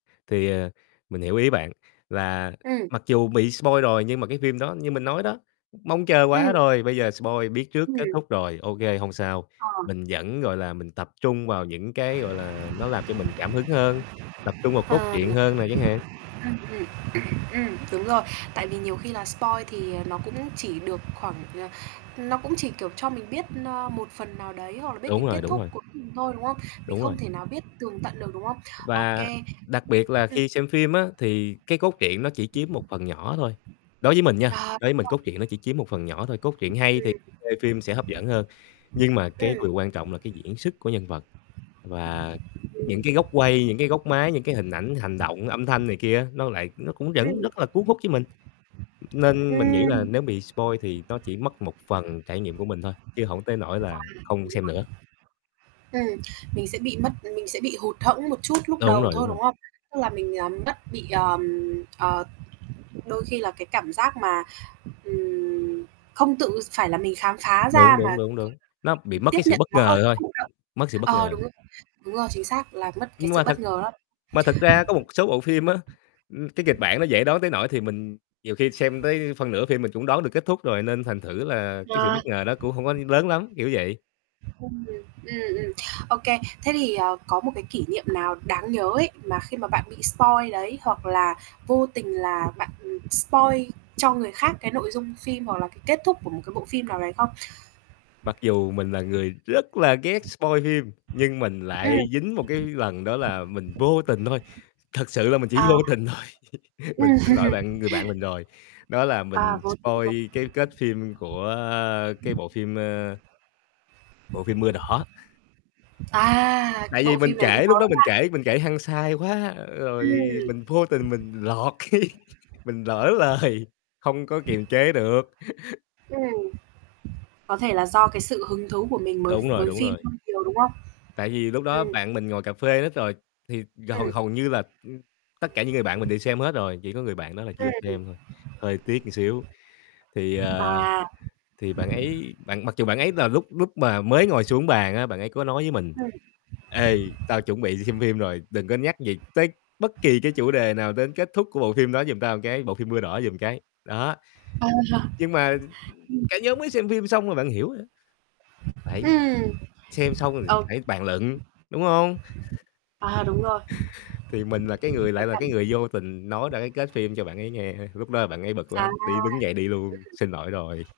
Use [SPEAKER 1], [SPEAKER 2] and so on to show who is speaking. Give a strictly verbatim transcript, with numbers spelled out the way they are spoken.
[SPEAKER 1] Thì, ờ, mình hiểu ý bạn, là
[SPEAKER 2] Ừm.
[SPEAKER 1] mặc dù bị spoil rồi nhưng mà cái phim đó như mình nói đó, mong chờ quá
[SPEAKER 2] Ừm.
[SPEAKER 1] rồi, bây giờ spoil biết trước kết
[SPEAKER 2] Ừm.
[SPEAKER 1] thúc rồi, OK, hông sao,
[SPEAKER 2] Ờ.
[SPEAKER 1] mình vẫn, gọi là, mình tập trung vào những cái, gọi là, nó làm cho mình cảm hứng hơn, tập trung vào cốt
[SPEAKER 2] Ờ.
[SPEAKER 1] truyện hơn nè chẳng hạn.
[SPEAKER 2] Ưm hừm, ừm, ưm, đúng rồi, tại vì nhiều khi là spoil thì, ờ, nó cũng chỉ được khoảng, ờ, nó cũng chỉ, kiểu, cho mình biết, ờ, một phần nào đấy hoặc là biết cái
[SPEAKER 1] Đúng
[SPEAKER 2] kết
[SPEAKER 1] rồi, đúng
[SPEAKER 2] thúc
[SPEAKER 1] rồi.
[SPEAKER 2] cuối cùng thôi, đúng không? Mình
[SPEAKER 1] Đúng
[SPEAKER 2] không
[SPEAKER 1] rồi.
[SPEAKER 2] thể nào biết tường tận được, đúng không? Ô
[SPEAKER 1] Và
[SPEAKER 2] kê.
[SPEAKER 1] đặc biệt là
[SPEAKER 2] Ừm.
[SPEAKER 1] khi xem phim á thì cái cốt truyện nó chỉ chiếm một phần nhỏ thôi. Đối với mình nha,
[SPEAKER 2] Ờ.
[SPEAKER 1] đối với mình
[SPEAKER 2] [unintelligible]
[SPEAKER 1] cốt truyện nó chỉ chiếm một phần nhỏ thôi, cốt truyện hay thì
[SPEAKER 2] Ừm.
[SPEAKER 1] [unintelligible] phim sẽ hấp dẫn hơn, nhưng mà cái
[SPEAKER 2] Ừm.
[SPEAKER 1] điều quan trọng là cái diễn sức của nhân vật, và
[SPEAKER 2] Ừm.
[SPEAKER 1] những cái góc quay, những cái góc máy, những cái hình ảnh, hành động, âm thanh này kia, á, nó lại nó cũng vẫn
[SPEAKER 2] Ừm.
[SPEAKER 1] rất là cuốn hút với mình. Nên mình nghĩ là
[SPEAKER 2] Ừm.
[SPEAKER 1] nếu bị spoil thì nó chỉ mất một phần trải nghiệm của mình thôi, chứ hổng tới nỗi
[SPEAKER 2] À,
[SPEAKER 1] là không xem nữa.
[SPEAKER 2] đúng rồi. Ừm, mình sẽ bị mất, ừm, mình sẽ bị hụt hẫng một chút lúc
[SPEAKER 1] Đúng
[SPEAKER 2] đầu
[SPEAKER 1] rồi, đúng
[SPEAKER 2] thôi,
[SPEAKER 1] rồi.
[SPEAKER 2] đúng hông? Tức là mình, à, mất bị, ờm, ờ, đôi khi là cái cảm giác mà, ừm, không tự s phải là mình khám phá
[SPEAKER 1] Đúng,
[SPEAKER 2] ra mà
[SPEAKER 1] đúng, đúng, đúng, nó bị
[SPEAKER 2] [unintelligible]
[SPEAKER 1] mất
[SPEAKER 2] tiếp
[SPEAKER 1] cái sự
[SPEAKER 2] nhận
[SPEAKER 1] bất
[SPEAKER 2] nó hơi
[SPEAKER 1] ngờ thôi,
[SPEAKER 2] thụ động.
[SPEAKER 1] mất sự bất
[SPEAKER 2] Ờ,
[SPEAKER 1] ngờ.
[SPEAKER 2] đúng, đúng rồi, chính xác, là mất cái
[SPEAKER 1] Nhưng
[SPEAKER 2] sự
[SPEAKER 1] mà
[SPEAKER 2] bất
[SPEAKER 1] thật
[SPEAKER 2] ngờ đó.
[SPEAKER 1] mà thật ra có một số bộ phim á, ừm, cái, kịch bản nó dễ đoán tới nỗi thì mình nhiều khi xem tới phân nửa phim mình cũng đoán được kết thúc rồi, nên thành thử là cái sự bất
[SPEAKER 2] À.
[SPEAKER 1] ngờ đó cũng hông có lớn lắm, kiểu vậy.
[SPEAKER 2] [unintelligible] Ừm, ừm. Ô kê, thế thì, ờ, có một cái kỷ niệm nào đáng nhớ ấy mà khi mà bạn bị spoil đấy, hoặc là vô tình là bạn, ừm, spoil cho người khác cái nội dung phim, hoặc là cái kết thúc của một cái bộ phim nào đấy không?
[SPEAKER 1] Mặc dù mình là người rất là ghét spoil phim, nhưng mình lại
[SPEAKER 2] Ừm.
[SPEAKER 1] dính một cái lần đó là mình vô tình thôi, thật sự là mình chỉ
[SPEAKER 2] À.
[SPEAKER 1] vô tình thôi, mình
[SPEAKER 2] Ừm.
[SPEAKER 1] xin lỗi bạn, người bạn mình rồi, đó là
[SPEAKER 2] À,
[SPEAKER 1] mình
[SPEAKER 2] vô tình. [unintelligible]
[SPEAKER 1] spoil cái kết phim của, a, cái bộ phim, ờ bộ phim Mưa Đỏ.
[SPEAKER 2] À,
[SPEAKER 1] Tại vì
[SPEAKER 2] bộ
[SPEAKER 1] mình
[SPEAKER 2] phim này cũng
[SPEAKER 1] kể, lúc đó
[SPEAKER 2] [unintelligible]
[SPEAKER 1] mình
[SPEAKER 2] ha.
[SPEAKER 1] kể mình kể hăng say quá, rồi
[SPEAKER 2] Ừm.
[SPEAKER 1] mình vô tình mình lọt cái mình lỡ lời, hông có kiềm chế được.
[SPEAKER 2] Ừm. Có thể là do cái sự hứng thú của mình mới
[SPEAKER 1] Đúng rồi,
[SPEAKER 2] với
[SPEAKER 1] đúng
[SPEAKER 2] phim
[SPEAKER 1] rồi.
[SPEAKER 2] hơi nhiều, đúng hông?
[SPEAKER 1] Tại vì lúc đó
[SPEAKER 2] Ừm.
[SPEAKER 1] bạn mình ngồi cafe hết rồi, thì gầu
[SPEAKER 2] Ừm.
[SPEAKER 1] hầu như là, ừm, tất cả những người bạn mình đều xem hết rồi, chỉ có người bạn đó là chưa
[SPEAKER 2] [unintelligible]
[SPEAKER 1] xem thôi, hơi tiếc ưn xíu, thì, ờ,
[SPEAKER 2] À.
[SPEAKER 1] thì bạn ấy bạn mặc dù bạn ấy là lúc lúc mà mới ngồi xuống bàn á, bạn ấy có nói với mình:
[SPEAKER 2] Ừm.
[SPEAKER 1] "Ê, tao chuẩn bị đi xem phim rồi, đừng có nhắc gì tới bất kỳ cái chủ đề nào đến kết thúc của bộ phim đó giùm tao cái, bộ phim Mưa Đỏ giùm cái" đó.
[SPEAKER 2] Ờ,
[SPEAKER 1] Nhưng mà
[SPEAKER 2] ừm.
[SPEAKER 1] cả nhóm mới xem phim xong là bạn hiểu rồi á. Phải
[SPEAKER 2] Ừm.
[SPEAKER 1] xem xong rồi
[SPEAKER 2] Ồ!
[SPEAKER 1] phải bàn luận, đúng hông?
[SPEAKER 2] À, đúng rồi.
[SPEAKER 1] Thì mình là cái người
[SPEAKER 2] Cái
[SPEAKER 1] lại là
[SPEAKER 2] cảnh
[SPEAKER 1] cái người vô tình nói ra cái kết phim cho bạn ấy nghe, lúc đó bạn ấy bực
[SPEAKER 2] À,
[SPEAKER 1] lắm,
[SPEAKER 2] ừm.
[SPEAKER 1] đi đứng dậy đi luôn, xin lỗi rồi.